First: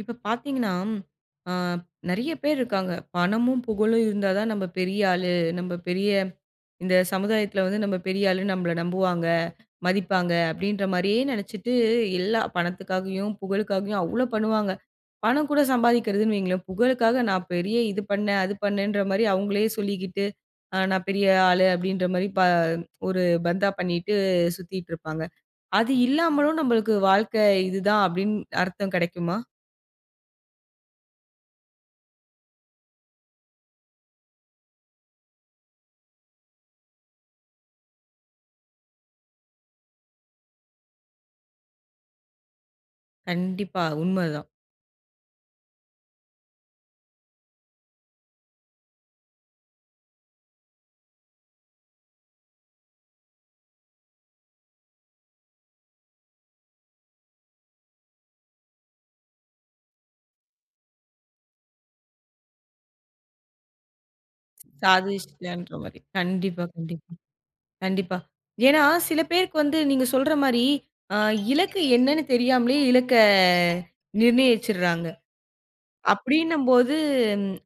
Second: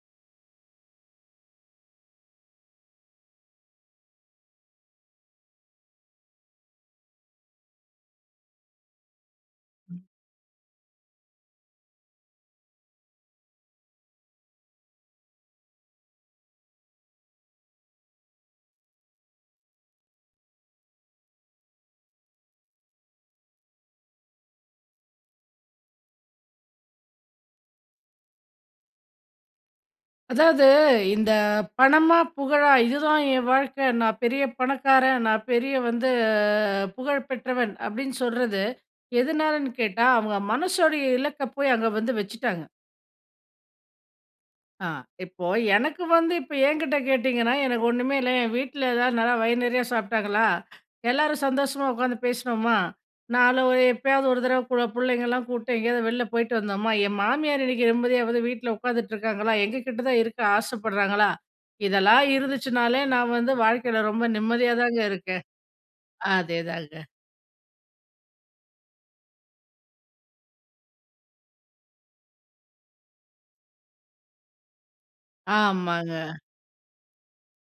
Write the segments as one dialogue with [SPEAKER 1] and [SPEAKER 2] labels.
[SPEAKER 1] இப்ப பார்த்தீங்கன்னா, ஆ நெறைய பேர் இருக்காங்க. பணமும், புகழும் இருந்தா தான் நம்ம பெரிய ஆளு. நம்ம பெரிய இந்த சமுதாயத்தில வந்து "நம்ம பெரிய ஆளுன்னு நம்மளை நம்புவாங்க, மதிப்பாங்க" அப்டின்ற மாரியே நெனைச்சிட்டு, எல்லா பணத்துக்காகயும், புகழுக்காகயும் அவ்ளோ பண்ணுவாங்க. பணம் கூட சம்பாதிக்கிறதுன்னு வையுங்களேன், புகழுக்காக நான் பெரிய இது பண்ணேன், அது பண்ணேன்ற மாரி அவங்களையே சொல்லிக்கிட்டு. ஆ "நான் பெரிய ஆளு" அப்டின்ற மாரி பா ஒரு பந்தா பண்ணிட்டு சுத்திட்டு இருப்பாங்க. அது இல்லாமலும் நம்மளுக்கு வாழ்க்கை இதுதான் அப்டின்னு அர்த்தம் கெடைக்குமா?
[SPEAKER 2] அதாவது இந்த பணமா, புகழா "இதுதான் என் வாழ்க்க. நான் பெரிய பணக்காரன், நான் பெரிய வந்து புகழ் பெற்றவன்" அப்டின்னு சொல்றது, எதுனாலன்னு கேட்டா அவங்க மனசோடைய இலக்க போய் அங்க வந்து வச்சுட்டாங்க.
[SPEAKER 1] கண்டிப்பா. உண்மதான்.
[SPEAKER 2] ஆ இப்போ, எனக்கு வந்து இப்ப என்கிட்ட கேட்டீங்கன்னா, "எனக்கு ஒன்னுமே இல்ல" என் வீட்ல எதாவது நல்லா வயுறு நறைய சாப்பிட்டாங்களா, எல்லாரும் சந்தோஷமா உக்காந்து பேசினோமா, நாள ஒரு எப்பயாவது ஒரு தடவ கூட பிள்ளைங்களலாம் கூப்பிட்டு எங்கேயாவது வெளில போயிட்டு வந்தோமா, என் மாமியார் இன்னைக்கு நிம்மதியா வந்து வீட்ல உட்காந்துட்டு இருக்காங்களா? எங்கள்கிட்ட தான் இருக்க ஆசப்படுறாங்களா, இதெல்லாம் இருந்துச்சுனாலே, நான் வந்து வாழ்க்கைல ரொம்ப நிம்மதியா தாங்க இருக்கேன்.
[SPEAKER 1] "சாதிச்சிட்டியான்ற மாரி" கண்டிப்பா,
[SPEAKER 2] அதேதாங்க.
[SPEAKER 1] கண்டிப்பா, கண்டிப்பா. ஏன்னா, சில பேருக்கு வந்து நீங்க சொல்ற மாரி, அ இலக்கு என்னன்னு தெரியாமலே இலக்க நிர்நயிச்சுர்றாங்க.
[SPEAKER 2] ஆமாங்க.
[SPEAKER 1] அப்டின்னும்போது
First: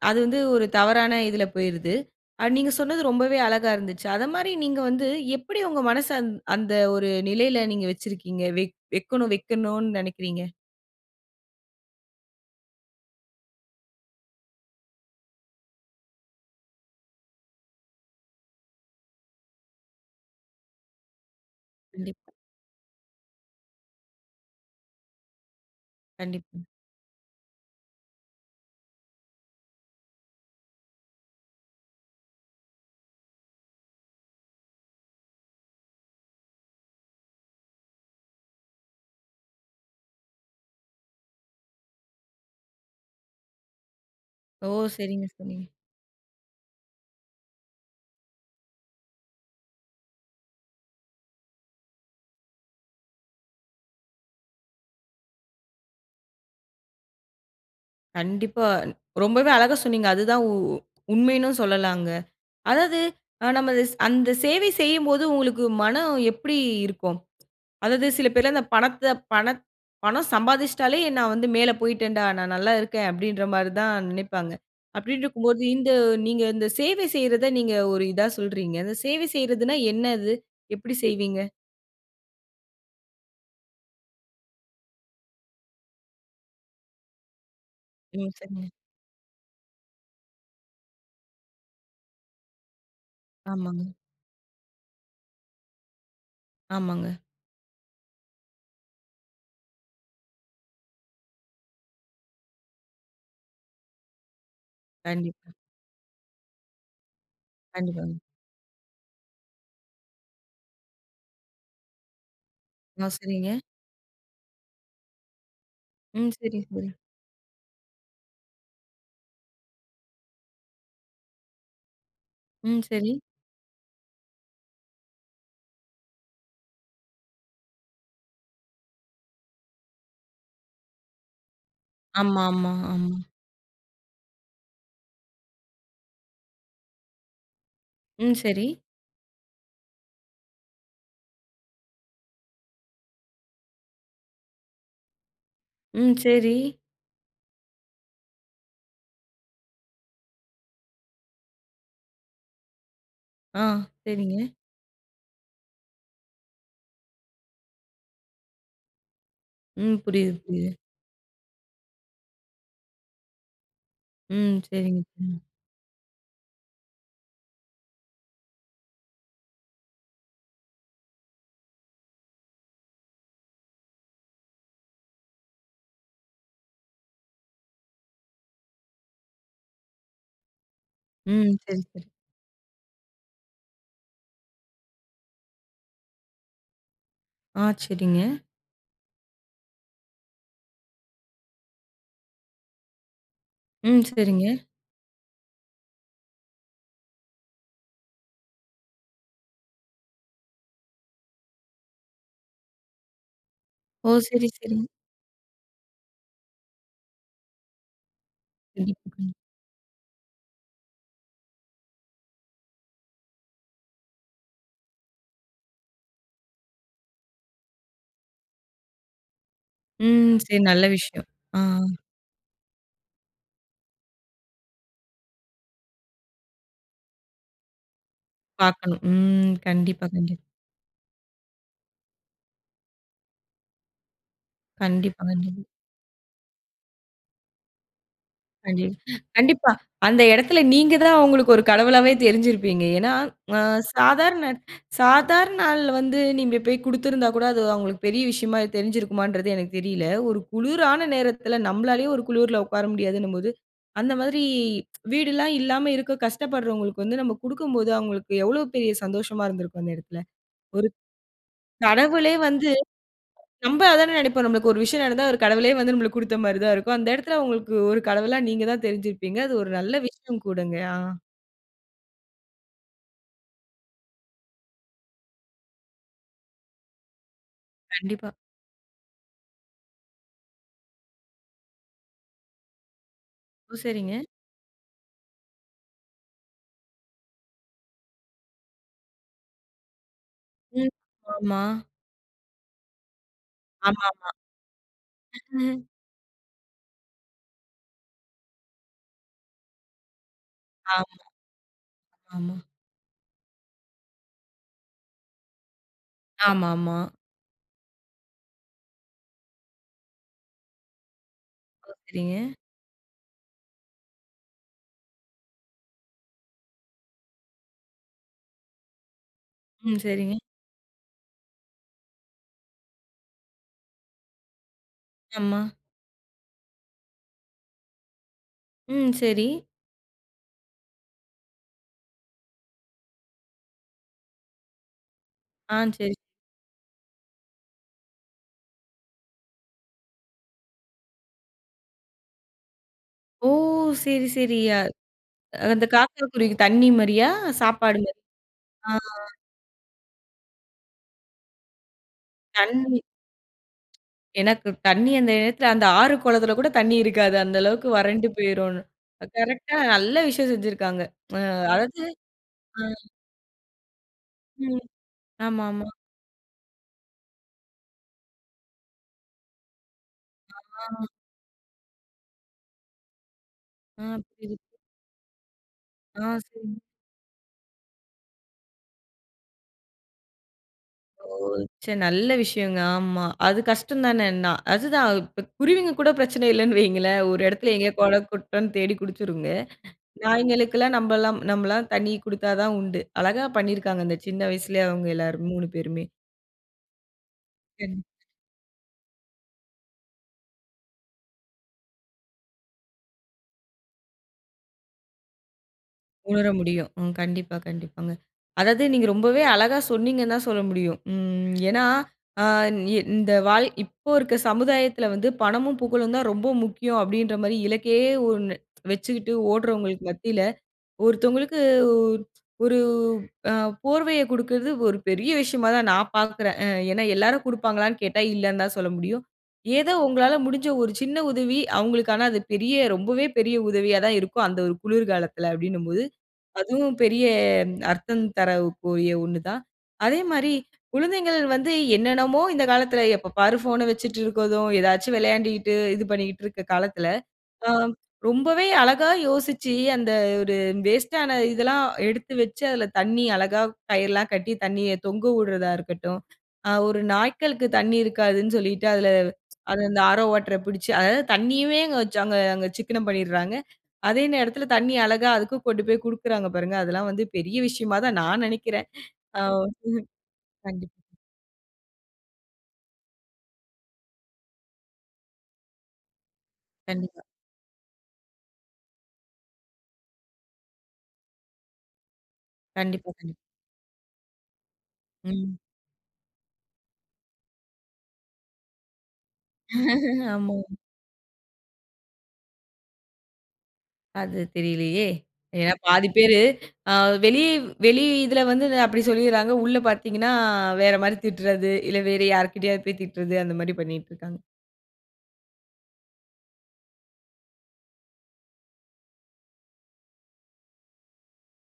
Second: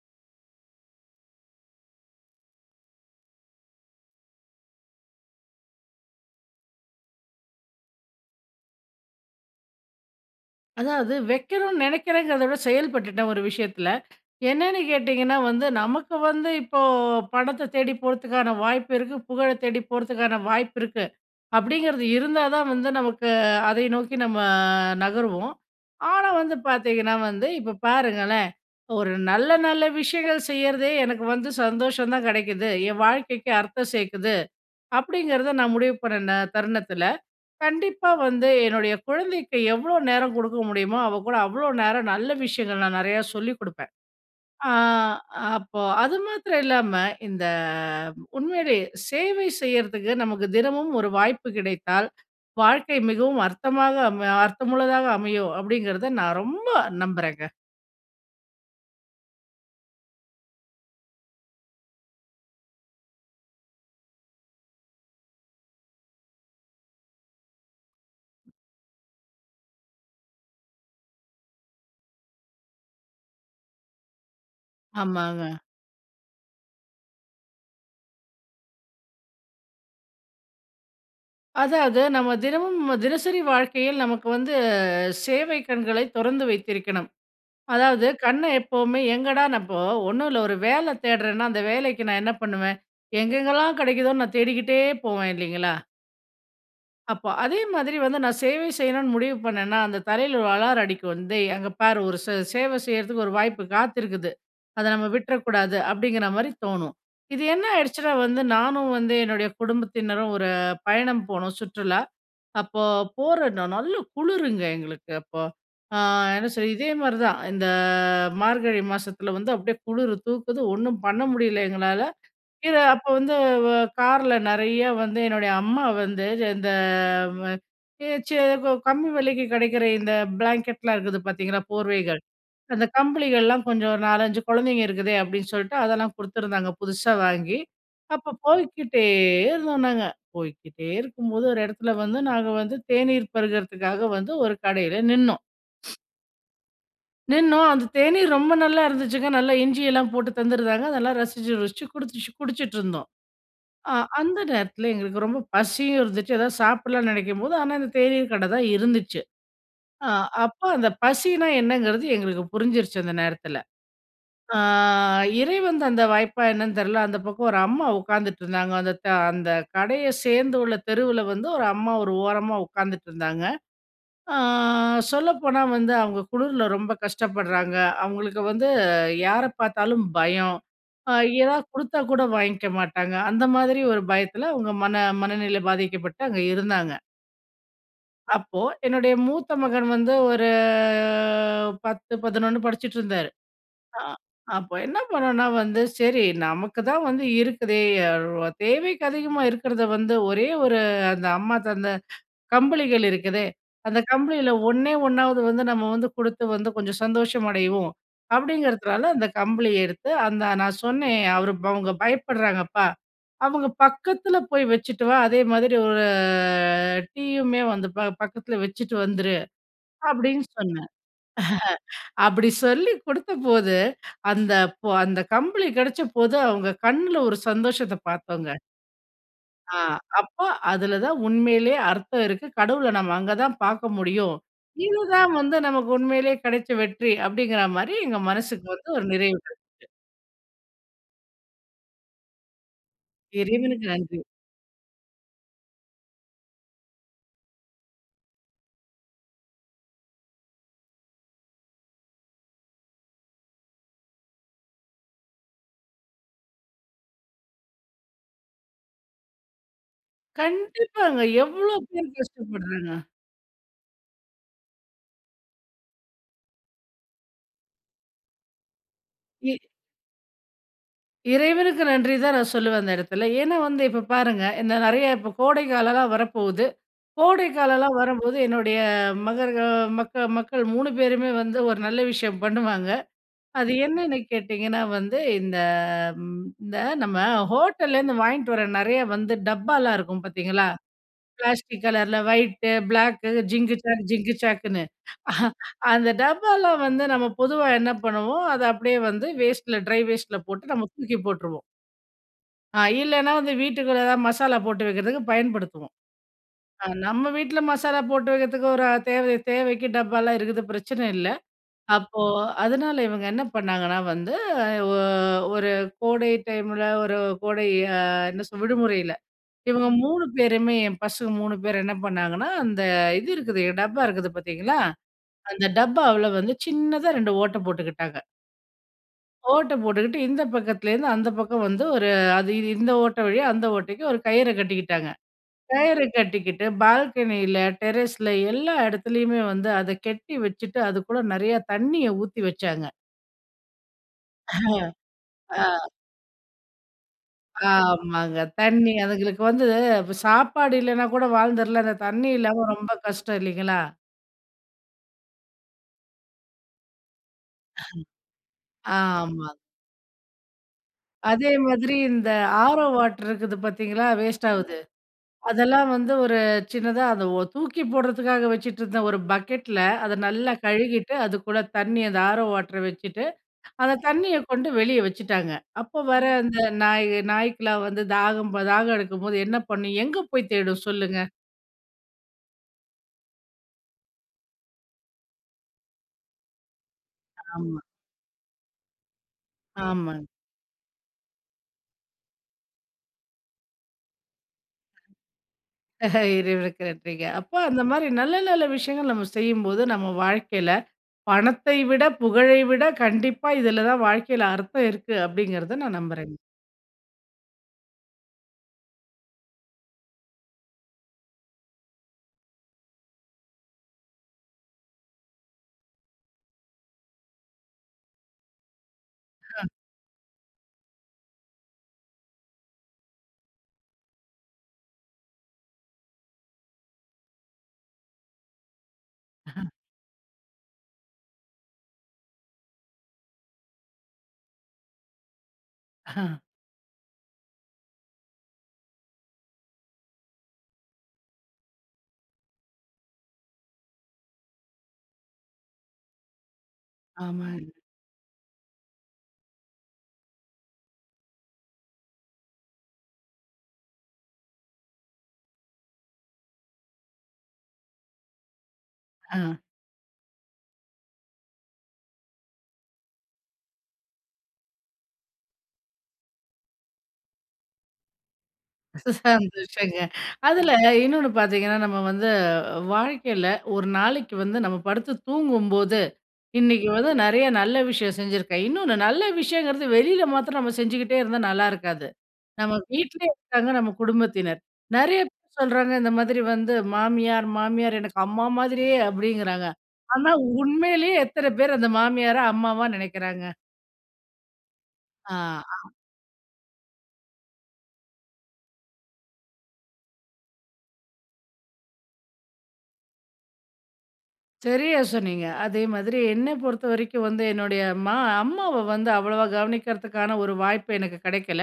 [SPEAKER 1] அது வந்து ஒரு தவறான இதில போயுருது. நீங்க சொன்னது ரொம்பவே அழகா இருந்துச்சு. அத மாரி நீங்க வந்து, எப்டி உங்க மனச அந் அந்த ஒரு நிலையில நீங்க வெச்சுருக்கீங்க. வெக் வெக்கணும் வெக்கணுன்னு நெனைக்கிறீங்க.
[SPEAKER 2] அதாவது, வெக்கணுனு நெனைக்கிறேங்கிறத விட செயல்பட்டுட்டேன், ஒரு விஷயத்தில. என்னன்னு கேட்டிங்கன்னா வந்து, நமக்கு வந்து இப்போ, பணத்த தேடி போறதுக்கான வாய்ப்பு இருக்கு. புகழத் தேடி போறதுக்கான வாய்ப்பு இருக்கு. அப்பிடிங்கிறது
[SPEAKER 1] கண்டிப்பா.
[SPEAKER 2] இருந்தா தான் வந்து, நமக்கு அதை நோக்கி நம்ம நகருவோம். ஆனா, வந்து
[SPEAKER 1] கண்டிப்பா.
[SPEAKER 2] பாத்தீங்கணா, வந்து இப்ப பாருங்களேன்! ஒரு நல்ல, நல்ல விஷயங்கள் செய்யிறதே, எனக்கு வந்து சந்தோஷம் தான் கெடைக்குது. என் வாழ்க்கைக்கு அர்த்தம் சேக்குது. அப்பிடிங்கிறத நான் முடிவு பண்ணுன தருணத்தில, கண்டிப்பா வந்து என்னோடய குழந்தைக்கு, எவ்ளோ நேரம் கொடுக்க முடியுமோ, அவ கூட அவ்ளோ நேரம், நல்ல விஷயங்கள் நான் நெறையா சொல்லிக் கொடுப்பேன்.
[SPEAKER 1] ஓ!
[SPEAKER 2] ஆ
[SPEAKER 1] சரிங்க, சரிங்க.
[SPEAKER 2] அப்போ, அது மாத்திரம் இல்லாம, இந்த உண்மையிலே சேவை செய்யிறதுக்கு, நமக்கு தினமும் ஒரு வாய்ப்பு கிடைத்தால், வாழ்க்கை மிகவும் அர்த்தமாக அம அர்த்தமுள்ளதாக அமையும் அப்பிடிங்கிறத நான் ரொம்ப நம்புறேங்க.
[SPEAKER 1] கண்டிப்பா. ரொம்பவே அழகா சொன்னீங்க. அதுதான் உ உண்மையின்னு சொல்லலாங்க. அதாவது, அ நம்ம அது அந்த சேவை செய்யும்போது, உங்களுக்கு மனம் எப்பிடி இருக்கும்? அதாவது சில பேர்லாம், அந்த பணத்த பணத் பணம் சம்பாதிச்சுட்டாலே, நான் வந்து மேல போயிட்டன்டா! நான் நல்லா இருக்கேன். அப்பிடின்ற மாரி தான் நினைப்பாங்க.
[SPEAKER 2] ஆமாங்க.
[SPEAKER 1] அப்பிடின்ருக்கும்போது, இந்த நீங்க இந்த சேவை செய்யிறத, நீங்க ஒரு இதா சொல்றீங்க. அந்த சேவை செய்யிறதுன்னா என்ன அது? எப்பிடி செய்வீங்க?
[SPEAKER 2] அதாவது, நம்ம தினமும் தினசரி வாழ்க்கையில், நமக்கு வந்து சேவை கண்களை தொறந்து வைத்திருக்கணும். அதாவது,
[SPEAKER 1] ம்.
[SPEAKER 2] கண்ண
[SPEAKER 1] சரிங்க.
[SPEAKER 2] எப்பவுமே எங்கடானப்போ, 1 இல்ல. ஒரு வேல தேடுறேன்னா, அந்த வேலைக்கு நான் என்ன பண்ணுவேன். எங்கெங்கலாம்
[SPEAKER 1] ஆமாங்க.
[SPEAKER 2] கெடைக்குதோன்னு நான் தேடிக்கிட்டே போவேன், இல்லேங்களா!
[SPEAKER 1] ஆமாங்க.
[SPEAKER 2] அப்போ அதே மாதிரி வந்து நான் சேவை செய்யணுன்னு முடிவு பண்ணேன்னா, அந்த தரையில ஒரு அலாரம் அடிக்கும், வந்து அங்க பாரு ஒரு சே சேவை செய்யிறதுக்கு ஒரு வாய்ப்பு காத்திருக்குது. அத நம்ம
[SPEAKER 1] கண்டிப்
[SPEAKER 2] விட்றக்கூடாது அப்பிடிங்கிறமாரி தோணும். இது என்ன ஆயிடுச்சுனா
[SPEAKER 1] கண்டிப்பாங்க.
[SPEAKER 2] வந்து நானும் வந்து என்னுடைய குடும்பத்தினரும் ஒரு பயணம் போனோம். சுற்றுலா! அப்போ
[SPEAKER 1] ஆ,
[SPEAKER 2] போற
[SPEAKER 1] சரிங்க.
[SPEAKER 2] நானு நல்ல குளிருங்க எங்களுக்கு அப்போ. ஆ
[SPEAKER 1] ம்.
[SPEAKER 2] என்ன
[SPEAKER 1] சரி,
[SPEAKER 2] [unintelligible]
[SPEAKER 1] சரி.
[SPEAKER 2] இதேமாரி தான் இந்த மார்கழி மாசத்துல வந்து அப்பிடியே குளிரு தூக்குது ஒன்னும் பண்ணமுடியல எங்களால. இத
[SPEAKER 1] ம்.
[SPEAKER 2] அப்போ
[SPEAKER 1] சரி.
[SPEAKER 2] வந்து வ கார்ல நிறைய வந்து என்னுடைய அம்மா வந்து இந்த அ [unintelligible] இப்ப கம்மி விலைக்கு கிடைக்கிற இந்த பிளாங்கெட்லாம் இருக்குது பார்த்தீங்களா போர்வைகள்,
[SPEAKER 1] ஆமா, ஆமா,
[SPEAKER 2] அந்த
[SPEAKER 1] ஆமா.
[SPEAKER 2] கம்பிளிகள்லாம் கொஞ்சம் ஒரு 4, 5 குழந்தைங்க இருக்குதே! அப்பிடின்னு சொல்ட்டு அதெல்லாம் குடுத்துருந்தாங்க. புதுசா வாங்கி அப்போ
[SPEAKER 1] ம். சரி.
[SPEAKER 2] போய்க்கிட்டே இருந்தோம் நாங்க, போய்க்கிட்டே இருக்கும்போது ஒரு இடத்துல வந்து நாங்க வந்து தேநீர் பருகத்துக்காக வந்து ஒரு கடையில நின்னோம்.
[SPEAKER 1] ம். சரி.
[SPEAKER 2] நின்னோம். அந்த தேநீர் ரொம்ப நல்லா இருந்துச்சுங்க. நல்லா இஞ்சி எல்லாம் போட்டு தந்துருந்தாங்க. அதெல்லாம் ரசிச்சு ருசிச்சு குடிச் குடிச்சிட்டு இருந்தோம்.
[SPEAKER 1] ஆ,
[SPEAKER 2] ஆ
[SPEAKER 1] சரிங்க.
[SPEAKER 2] அந்த நேரத்தில எங்களுக்கு ரொம்ப பசியும் இருந்துச்சு. எதாவது சாப்பிட்லான்னு நினைக்கும்போது, ஆனா இந்த தேநீர் கட தான் இருந்துச்சு.
[SPEAKER 1] ம்.
[SPEAKER 2] ஆ,
[SPEAKER 1] புரியுது,
[SPEAKER 2] அப்ப
[SPEAKER 1] புரியுது.
[SPEAKER 2] அந்த பசின்னா என்னங்கிறது எங்களுக்கு புரிஞ்சிருச்சு அந்த நேரத்தில.
[SPEAKER 1] ம்.
[SPEAKER 2] ஆ,
[SPEAKER 1] சரிங்க. ம்.
[SPEAKER 2] இறைவன் தந்த வாய்ப்பா என்னன்னு தெரில. அந்த பக்கம் ஒரு அம்மா உட்காந்துட்ருந்தாங்க. அந்த த அந்த கடைய சேர்ந்துள்ள தெருவுல வந்து ஒரு அம்மா ஒரு ஓரமா உட்காந்துட்ருந்தாங்க. ஆ சொல்லப்போனா வந்து அவுங்க குளிர்ல ரொம்ப கஷ்டப்படுறாங்க. அவுங்களுக்கு வந்து யார பார்த்தாலும் பயம். ஆ
[SPEAKER 1] ம்.
[SPEAKER 2] எதா
[SPEAKER 1] சரி,
[SPEAKER 2] கொடுத்தா
[SPEAKER 1] சரி.
[SPEAKER 2] கூட வாங்கிக்க மாட்டாங்க. அந்த மாதிரி ஒரு பயத்தில அவுங்க மன மனநிலை பாதிக்கப்பட்டு அங்க இருந்தாங்க.
[SPEAKER 1] ஆ, சரிங்க.
[SPEAKER 2] அப்போ, என்னுடைய மூத்த மகன் வந்து ஒரு 10,11 படிச்சிட்டு இருந்தாரு. ஆ
[SPEAKER 1] ம், சரிங்க.
[SPEAKER 2] அப்போ என்ன பண்ணுனா வந்து, "சரி நமக்கு தான் வந்து இருக்குதே தேவைக்கு அதிகமா இருக்கிறத வந்து ஒரே ஒரு அந்த அம்மா தந்தை கம்பளிகள் இருக்குதே, அந்த
[SPEAKER 1] ஓ! சரி,
[SPEAKER 2] கம்பிளியில
[SPEAKER 1] சரி.
[SPEAKER 2] ஒன்னே ஒன்னாவது வந்து நம்ம வந்து குடுத்து வந்து கொஞ்சம் சந்தோஷமடைவோம்" அப்படிங்கிறதுனால
[SPEAKER 1] கண்டிப்பா,
[SPEAKER 2] அந்த
[SPEAKER 1] கண்டிப்பா.
[SPEAKER 2] கம்பளியை எடுத்து, அந்த நான் சொன்னேன் "அவர் அவங்க பயப்படுறாங்கப்பா அவங்க பக்கத்தில போய் வச்சுட்டு வா. அதே மாதிரி ஒரு டீயுமே வந்து பா பக்கத்துல வச்சுட்டு வந்துரு"
[SPEAKER 1] ம்
[SPEAKER 2] அப்டின்னு
[SPEAKER 1] சரி. நல்ல
[SPEAKER 2] சொன்னேன்.
[SPEAKER 1] விஷயம். ஆ.
[SPEAKER 2] அப்டி சொல்லிக் குடுத்தபோது அந்த ப அந்த கம்பளி கெடைச்ச போது அவங்க கண்ணில ஒரு சந்தோஷத்த பார்த்தோம்ங்க.
[SPEAKER 1] பார்க்கணும். ம்.
[SPEAKER 2] ஆ
[SPEAKER 1] கண்டிப்பா, கண்டிப்பா.
[SPEAKER 2] அப்போ, அதில தான் உண்மையிலேயே அர்த்தம் இருக்கு. கடவுளை நம்ம அங்க தான் பார்க்க முடியும்.
[SPEAKER 1] கண்டிப்பா,
[SPEAKER 2] "இதுதான் வந்து
[SPEAKER 1] கண்டிப்பா.
[SPEAKER 2] நமக்கு உண்மையிலேயே கெடைச்ச வெற்றி" அப்டிங்கிற மாரி எங்க மனசுக்கு வந்து ஒரு
[SPEAKER 1] [unintelligible]
[SPEAKER 2] நிறைவு கிடைச்சுது.
[SPEAKER 1] கண்டிப்பா அந்த இடத்தில நீங்க தான் அவங்களுக்கு ஒரு கடவுளாவே தெரிஞ்சிருப்பீங்க. ஏன்னா, அ
[SPEAKER 2] இறைவனுக்கு நன்றி.
[SPEAKER 1] சாதாரண, சாதாரண நாள்ல வந்து நீங்க போய் கொடுத்திருந்தா கூட அது அவங்களுக்கு பெரிய விஷயமா தெரிஞ்சிருக்குமா என்றது எனக்கு தெரியல. ஒரு குளுரான நேரத்தில நம்மளாலேயே ஒரு குளுருல உட்கார முடியாதுன்னும் போது, அந்த மாதிரி வீடெல்லாம் இல்லாம இருக்க கஷ்டப்படுறவங்களுக்கு வந்து நம்ம குடுக்கும்போது, அவங்களுக்கு எவ்ளோ பெரிய சந்தோஷமா இருந்திருக்கும் அந்த இடத்தில. ஒரு
[SPEAKER 2] கண்டிப்பாங்க. எவ்ளோ பேர்
[SPEAKER 1] கடவுளே வந்து
[SPEAKER 2] கஷ்டப்பட்றாங்க.
[SPEAKER 1] நம்ப அது தானே நினைப்போம். நமக்கு ஒரு விஷயம் நடந்தா ஒரு கடவுளே வந்து நமக்கு குடுத்த மாதிரி தான் இருக்கும். அந்த இடத்தில உங்களுக்கு ஒரு கடவுளா நீங்க தான் தெரிஞ்சுருப்பீங்க. அது
[SPEAKER 2] இ
[SPEAKER 1] ஒரு நல்ல விஷயம் கூடங்க.ஆ.
[SPEAKER 2] இறைவனுக்கு நன்றி தான் நான் சொல்லுவேன் அந்த இடத்துல. ஏன்னா வந்து, இப்போ பாருங்க இந்த நிறைய இப்போ கோடைக்காலம்லாம் வரப்போது. கோடைக்காலம்லாம்
[SPEAKER 1] கண்டிப்பா.
[SPEAKER 2] வரம்போது என்னுடைய மகருக மக்கள் மக்கள் 3 பேருமே வந்து, ஒரு நல்ல விஷயம் பண்ணுவாங்க. அது
[SPEAKER 1] ஓ
[SPEAKER 2] என்னன்னு
[SPEAKER 1] சரிங்க.
[SPEAKER 2] கேட்டிங்கன்னா வந்து இந்த, இந்த நம்ம ஹோட்டல்லேருந்து வாங்கிட்டு வர நிறைய வந்து டப்பாலாம் இருக்கும் பார்த்தீங்களா?
[SPEAKER 1] ம். ஆமா.
[SPEAKER 2] பிளாஸ்டிக் கலரில, ஒயிட், பிளாக்கு "ஜிங்கு ஜாக்,
[SPEAKER 1] ஆமாம்மா.
[SPEAKER 2] ஜிங்கு ஜக்குன்னு"
[SPEAKER 1] [unintelligible]
[SPEAKER 2] அந்த டப்பாலாம் வந்து நம்ம பொதுவா என்ன பண்ணுவோம் அதை அப்டியே வந்து வேஸ்ட்டில, ட்ரை வேஸ்ட்ல போட்டு நம்ம
[SPEAKER 1] ஆமா.
[SPEAKER 2] தூக்கி போட்டுருவோம்.
[SPEAKER 1] ஆமா.
[SPEAKER 2] ஆ இல்லைன்னா வந்து வீட்டுக்குள்ளே எதாவது மசாலா போட்டு வைக்கிறதுக்கு பயன்படுத்துவோம். ஆ
[SPEAKER 1] ஆமாம்மா.
[SPEAKER 2] நம்ம வீட்ல மசாலா போட்டு வைக்கிறதுக்கு ஒரு தேவை தேவைக்கு டப்பாலாம் இருக்குது பிரச்சனை இல்ல.
[SPEAKER 1] ஓ!
[SPEAKER 2] அப்போ
[SPEAKER 1] சரிங்க.
[SPEAKER 2] அதனால இவங்க என்ன பண்ணாங்கன்னா வந்து, ஒ ஒரு கோடை டைமில ஒரு கோடை என்ன சொல்றது விடுமுறையில இவங்க
[SPEAKER 1] ம்,
[SPEAKER 2] 3
[SPEAKER 1] சரிங்க
[SPEAKER 2] பேருமே பசங்கக்கு 3 பேர் என்ன பண்ணாங்கன்னா, அந்த இது இருக்குது, டப்பா இருக்குது பார்த்தீங்களா
[SPEAKER 1] ஆமா.
[SPEAKER 2] அந்த டப்பாவில வந்து சின்னதா 2 ஓட்டை போட்டுக்கிட்டாங்க.
[SPEAKER 1] ம் சரி.
[SPEAKER 2] ஓட்ட போட்டுக்ட்டு இந்த பக்கத்துலருந்து அந்த பக்கம் வந்து, ஒரு அது இந்த ஓட்ட வழியா அந்த ஓட்டைக்கு ஒரு கயிற கட்டிக்கிட்டாங்க
[SPEAKER 1] ஆன்.
[SPEAKER 2] கயிற
[SPEAKER 1] சரி.
[SPEAKER 2] கட்டிக்கிட்டு பால்கனியில டெர்ரஸ்ல எல்லா இடத்துலயுமே வந்து அத கட்டி வச்சுட்டு அதுகுள்ள நறையா தண்ணிய ஊத்தி வச்சாங்க.
[SPEAKER 1] ஓ! சரி சரி, அ அந்த
[SPEAKER 2] அ.
[SPEAKER 1] காக்கா குருவிக்கு தண்ணீ மாரியா? சாப்பாடு மா
[SPEAKER 2] ஆமாங்க.
[SPEAKER 1] ஆ
[SPEAKER 2] தண்ணி
[SPEAKER 1] ஆ.
[SPEAKER 2] அதுங்களுக்கு வந்து சாப்பாடு இல்லேனா கூட வாழ்ந்துரலாம் அந்த தண்ணி இல்லாம ரொம்ப
[SPEAKER 1] தண்ணி
[SPEAKER 2] கஷ்டம் இல்லைங்களா?
[SPEAKER 1] எனக்கு, தண்ணி அந்த நேரத்துல அந்த ஆறு குளத்துல கூட தண்ணீ இருக்காது. அந்த அளவுக்கு வறண்டு போயிரும் அ
[SPEAKER 2] ஆமா.
[SPEAKER 1] கரெக்டா நல்ல விஷயம் செஞ்சிருக்காங்க. அ
[SPEAKER 2] அதே மாதிரி,
[SPEAKER 1] அதாவது
[SPEAKER 2] இந்த RO
[SPEAKER 1] ம்.
[SPEAKER 2] வாட்டர் இருக்குது பாத்தீங்களா, வேஸ்ட் ஆவுது.
[SPEAKER 1] ம். ஆமா, ஆமா.
[SPEAKER 2] அதெல்லாம் வந்து ஒரு சின்னதா அத ஓ தூக்கி போடுறதுக்காக வச்சுட்ருந்த ஒரு பக்கெட்ல அத நல்லா
[SPEAKER 1] ஆ.
[SPEAKER 2] கழுவிட்டு அதுக்குள்ள தண்ணி அத RO வாட்டர வச்சுட்டு அந்த
[SPEAKER 1] அ
[SPEAKER 2] தண்ணிய
[SPEAKER 1] புரியுது.
[SPEAKER 2] கொண்டு வெளிய வச்சுட்டாங்க. அப்போ வர
[SPEAKER 1] ஆ
[SPEAKER 2] அந்த
[SPEAKER 1] சரிங்க.
[SPEAKER 2] நாய் நாய்க்கலாம் வந்து தாகம் ப தாகம் எடுக்கும்போது, என்ன பண்ணும்? எங்க போய் தேடும் சொல்லுங்க?
[SPEAKER 1] ஓ! ச்ச நல்ல விஷயங்க ஆமா. அது கஷ்டந்தான எண்ணா அதுதான். இப்போ குருவிங்க கூட பிரச்சன இல்லன்னு வையுங்களேன், ஒரு இடத்துல
[SPEAKER 2] ஆமா.
[SPEAKER 1] எங்கேயோ கொளம், குட்டன்னு தேடி குடிச்சுருங்க.
[SPEAKER 2] ஆமாங்க.
[SPEAKER 1] நாய்களுக்கெல்லாம் நம்மலாம் நம்மலாம் தண்ணி குடுத்தா தான் உண்டு. அழகா பண்ணியிருக்காங்க. அந்த சின்ன வயசுலயே அவங்க எல்லாரும் 3 பேருமே.
[SPEAKER 2] இறைவனுக்கு நன்றிங்க. அப்ப அந்த
[SPEAKER 1] சரி.
[SPEAKER 2] மாரி நல்ல நல்ல விஷயங்கள் நம்ம செய்யும்போது, நம்ம வாழ்க்கையில பணத்தை விட, புகழை விட, கண்டிப்பா இதுல தான் வாழ்க்கையில அர்த்தம் இருக்கு. அப்டிங்கறத நான் நம்புறேங்க.
[SPEAKER 1] உணர முடியும். ம். கண்டிப்பா கண்டிப்பாங்க. அதாவது நீங்க ரொம்பவே அழகா சொன்னீங்கன்னு தான் சொல்ல முடியும். ம் ஏன்னா ஆ இந் இந்த வாழ் இப்போ இருக்க சமுதாயத்துல வந்து பணமும் புகழும் தான் ரொம்ப முக்கியம் அப்டின்ற மாரி, இலக்கே ஒன்னு வச்சுட்டு
[SPEAKER 2] அ.
[SPEAKER 1] ஓடுறவங்களுக்கு மத்தியில ஒருத்தவங்களுக்கு உ ஒரு அ போர்வையக் கொடுக்கறது ஒரு பெரிய விஷயமா தான் நான் பாக்கறேன். அ ஏன்னா, எல்லாரும் குடுப்பாங்களான்னு கேட்டா, இல்லன்னு தான் சொல்ல முடியும். ஏதோ உங்களால முடுஞ்ச ஒரு சின்ன உதவி அவங்களுக்கான அது பெரிய ரொம்பவே பெரிய உதவியா தான் இருக்கும். அந்த ஒரு குளிர்காலத்துல அப்டின்னும் போது, அதுவும் பெரிய அர்த்தம் தரக்கூடிய ஒன்னு தான். அதே மாரி குழந்தைங்கள் வந்து என்னென்னமோ இந்த காலத்துல எப்ப பாரு போன்ன வச்சுட் இருக்கறதும், ஏதாச்சு விளையாண்டிட்டு இது பண்ணிக்கிட்ருக்குற காலத்துல, அ
[SPEAKER 2] ஆமாங்க.
[SPEAKER 1] ரொம்பவே அழகா யோசிச்சு அந்த ஒரு வேஸ்ட்டான இதெல்லாம் எடுத்து வச்சு அதுல தண்ணி அழகா கயிர்லாம் கட்டி தண்ணிய தொங்க உட்றதா இருக்கட்டும், அ ஒரு நாய்களுக்கு தண்ணி இருக்காதுன்னு சொல்லிட்டு அதுல
[SPEAKER 2] அ.
[SPEAKER 1] அத இந்த RO வாட்டர புடிச்சு அதாவது தண்ணியுமே அங்க வச்சு அங்க அங்க சிக்கனம் பண்ணிறாங்க அதே நேரத்துல தண்ணீ அழகா அதுக்கும் கொண்டு போய் குடுக்குறாங்க பாருங்க, அதெல்லாம் வந்து பெரிய விஷயமா தான் நான் நெனைக்கிறேன்,
[SPEAKER 2] ச
[SPEAKER 1] அவ்
[SPEAKER 2] சந்தோஷங்க
[SPEAKER 1] [unintelligible]
[SPEAKER 2] அதுல
[SPEAKER 1] கண்டிப்பா.
[SPEAKER 2] இன்னொன்னு பாத்தீங்கன்னா, நம்ம வந்து வாழ்க்கையில ஒரு நாளைக்கு வந்து நம்ம படுத்து தூங்கும்போது "இன்னைக்கு வந்து
[SPEAKER 1] கண்டிப்பா.
[SPEAKER 2] நிறையா நல்ல விஷயம் செஞ்சிருக்கேன்." இன்னொன்னு நல்ல விஷயங்கறது வெளியில மாத்ரம் நம்ம செஞ்சுகிட்டே இருந்தா நல்லாருக்காது. நம்ம
[SPEAKER 1] கண்டிப்பா
[SPEAKER 2] வீட்லேயே
[SPEAKER 1] கண்டிப்
[SPEAKER 2] இருக்காங்க நம்ம குடும்பத்தினர். நிறையா
[SPEAKER 1] ம்.
[SPEAKER 2] பேர் சொல்றாங்க இந்த மாதிரி வந்து "மாமியார், மாமியார் எனக்கு அம்மா மாதிரியே." அப்டிங்கறாங்க. ஆனா
[SPEAKER 1] ஆமா.
[SPEAKER 2] உண்மையிலேயே எத்தன பேர் அந்த மாமியார அம்மாவா நினைக்குறாங்க?
[SPEAKER 1] அது தெரியலயே!
[SPEAKER 2] ஆ
[SPEAKER 1] ஏன்னா
[SPEAKER 2] [unintelligible]
[SPEAKER 1] பாதி பேரு, ஆ வெளியே வெளி இதில வந்து அந்த அப்பிடி சொல்லிர்றாங்க. உள்ள பார்த்தீங்கன்னா, வேறமாரி திட்றது, இல்ல வேற யார்கிட்டயாவது போய் திட்றது, அந்தமாரி பண்ணிட்டு இருக்காங்க.
[SPEAKER 2] சரியா சொன்னீங்க. அதே மாதிரி என்ன பொறுத்த வரைக்கும் வந்து என்னுடைய மா அம்மாவ வந்து அவ்வளவா கவனிக்கிறதுக்கான ஒரு வாய்ப்பு எனக்கு கிடைக்கல.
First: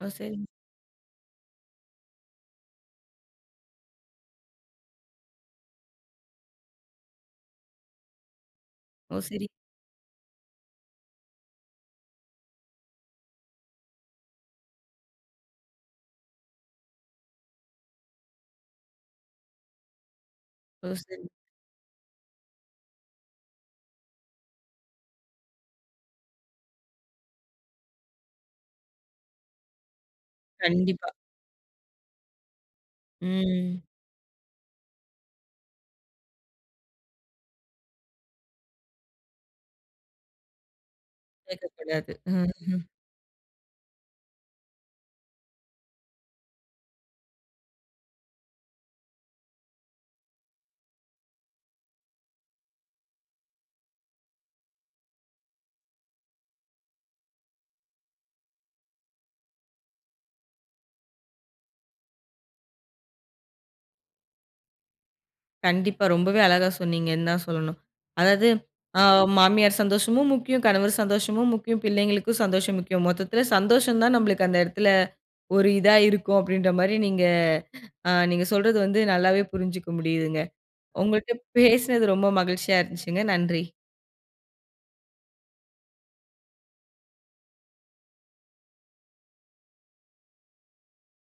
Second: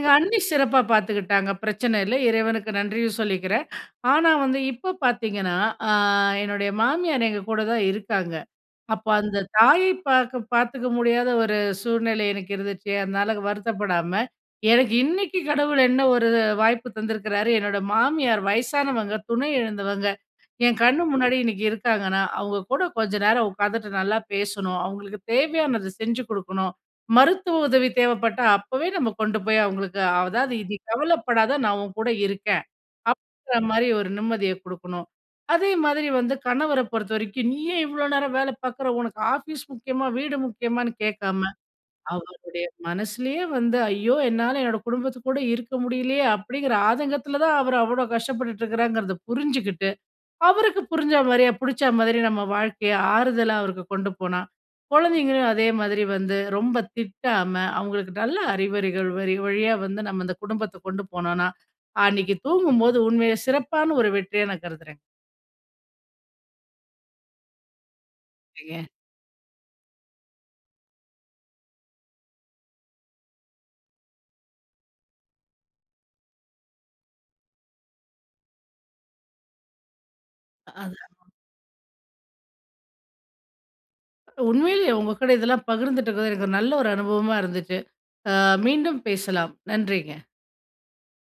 [SPEAKER 1] ஓ!
[SPEAKER 2] அண்ணி
[SPEAKER 1] சரி.
[SPEAKER 2] சிறப்பாக பார்த்துக்கிட்டாங்க. பிரச்சனை இல்ல, இறைவனுக்கு நன்றியும் சொல்லிக்கிறேன். ஆனா வந்து இப்ப பார்த்தீங்கன்னா, ஆ, என்னுடைய மாமியார் எங்க கூட தான் இருக்காங்க. அப்போ
[SPEAKER 1] ஓ,
[SPEAKER 2] அந்த
[SPEAKER 1] சரி.
[SPEAKER 2] தாயை பார்க்க பார்த்துக்க முடியாத ஒரு சூழ்நிலை எனக்கு இருந்துச்சு. அதனால வருத்தப்படாம எனக்கு இன்னைக்கு கடவுள் என்ன ஒரு வாய்ப்பு தந்திருக்கிறாரு, என்னோட மாமியார் வயசானவங்க. துணை எழுந்தவங்க. என்
[SPEAKER 1] ஓ!
[SPEAKER 2] கண்
[SPEAKER 1] சரி.
[SPEAKER 2] முன்னாடி இன்னக்கி இருக்காங்கன்னா, அவுங்க கூட கொஞ்ச நேரம் உக்காந்துட்டு நல்லா பேசணும். அவுங்களுக்கு தேவையானது செஞ்சு குடுக்கணும். மருத்துவ உதவி தேவைப்பட்டா, அப்பவே நம்ம கொண்டு போய் அவுங்களுக்கு அதாவது இது
[SPEAKER 1] கண்டிப்பா.
[SPEAKER 2] கவலைப்படாத நான் உன்கூட இருக்கேன்,
[SPEAKER 1] ம்.
[SPEAKER 2] அப்பிடிங்கிறமாரி ஒரு நிம்மதிய கொடுக்கணும். அதே மாதிரி வந்து கணவர பொறுத்தவரைக்கும், நீ ஏன் இவ்ளோ நேரம் வேலை பார்க்குற உனக்கு ஆஃபீஸ் முக்கியமா? வீடு முக்கியமான்னு? கேட்காம
[SPEAKER 1] கேட்கக்கூடாது. ம்,
[SPEAKER 2] அவருடைய
[SPEAKER 1] ம்.
[SPEAKER 2] மனசுலேயே வந்து ஐயோ! என்னால என்னோட குடும்பத்து கூட இருக்க முடியலயே! அப்பிடிங்கிற ஆதங்கத்தில தான் அவரு அவ்ளோ கஷ்டப்பட்டுட்டு இருக்கிறாங்கிறத புரிஞ்சுகிட்டு, அவருக்கு புரிஞ்சா மாரியே பிடிச்ச மாதிரி நம்ம வாழ்க்கை ஆறுதலா அவருக்கு கொண்டு போனா குழந்தைங்களையும் அதே மாதிரி வந்து, ரொம்ப திட்டாம அவுங்களுக்கு நல்ல அறிவுரைகள் வழி வழியா வந்து நம்ம அந்த குடும்பத்த கொண்டு போனோன்னா, அன்னக்கி தூங்கும்போது உண்மையிலே சிறப்பான ஒரு வெற்றியா நான் கருதுகிறேன்.
[SPEAKER 1] கண்டிப்பா. ரொம்பவே அழகா சொன்னீங்கன்னு தான் சொல்லணும். அதாவது
[SPEAKER 2] [unintelligible]
[SPEAKER 1] ஆ மாமியார் சந்தோஷமும் முக்கியம். கணவர் சந்தோஷமும் முக்கியம். பிள்ளைங்களுக்கும் சந்தோஷம் முக்கியம். மொத்தத்தில சந்தோஷம் தான் நம்மளுக்கு அந்த இடத்தில ஒரு இதா இருக்கும். அப்பிடின்ற மாரி நீங்க, அ நீங்க சொல்றது வந்து நல்லாவே புரிஞ்சுக்க முடியுதுங்க.
[SPEAKER 2] அ.
[SPEAKER 1] உங்கள்ட்ட பேசினது ரொம்ப மகிழ்ச்சியா இருந்துச்சுங்க. நன்றி.
[SPEAKER 2] அ, உண்மையிலேயே உங்க கூட இதெல்லாம் பகிர்ந்திட்டது, எனக்கு ஒரு நல்ல ஒரு அனுபவமா இருந்துச்சு. ஆ மீண்டும் பேசலாம். நன்றிங்க.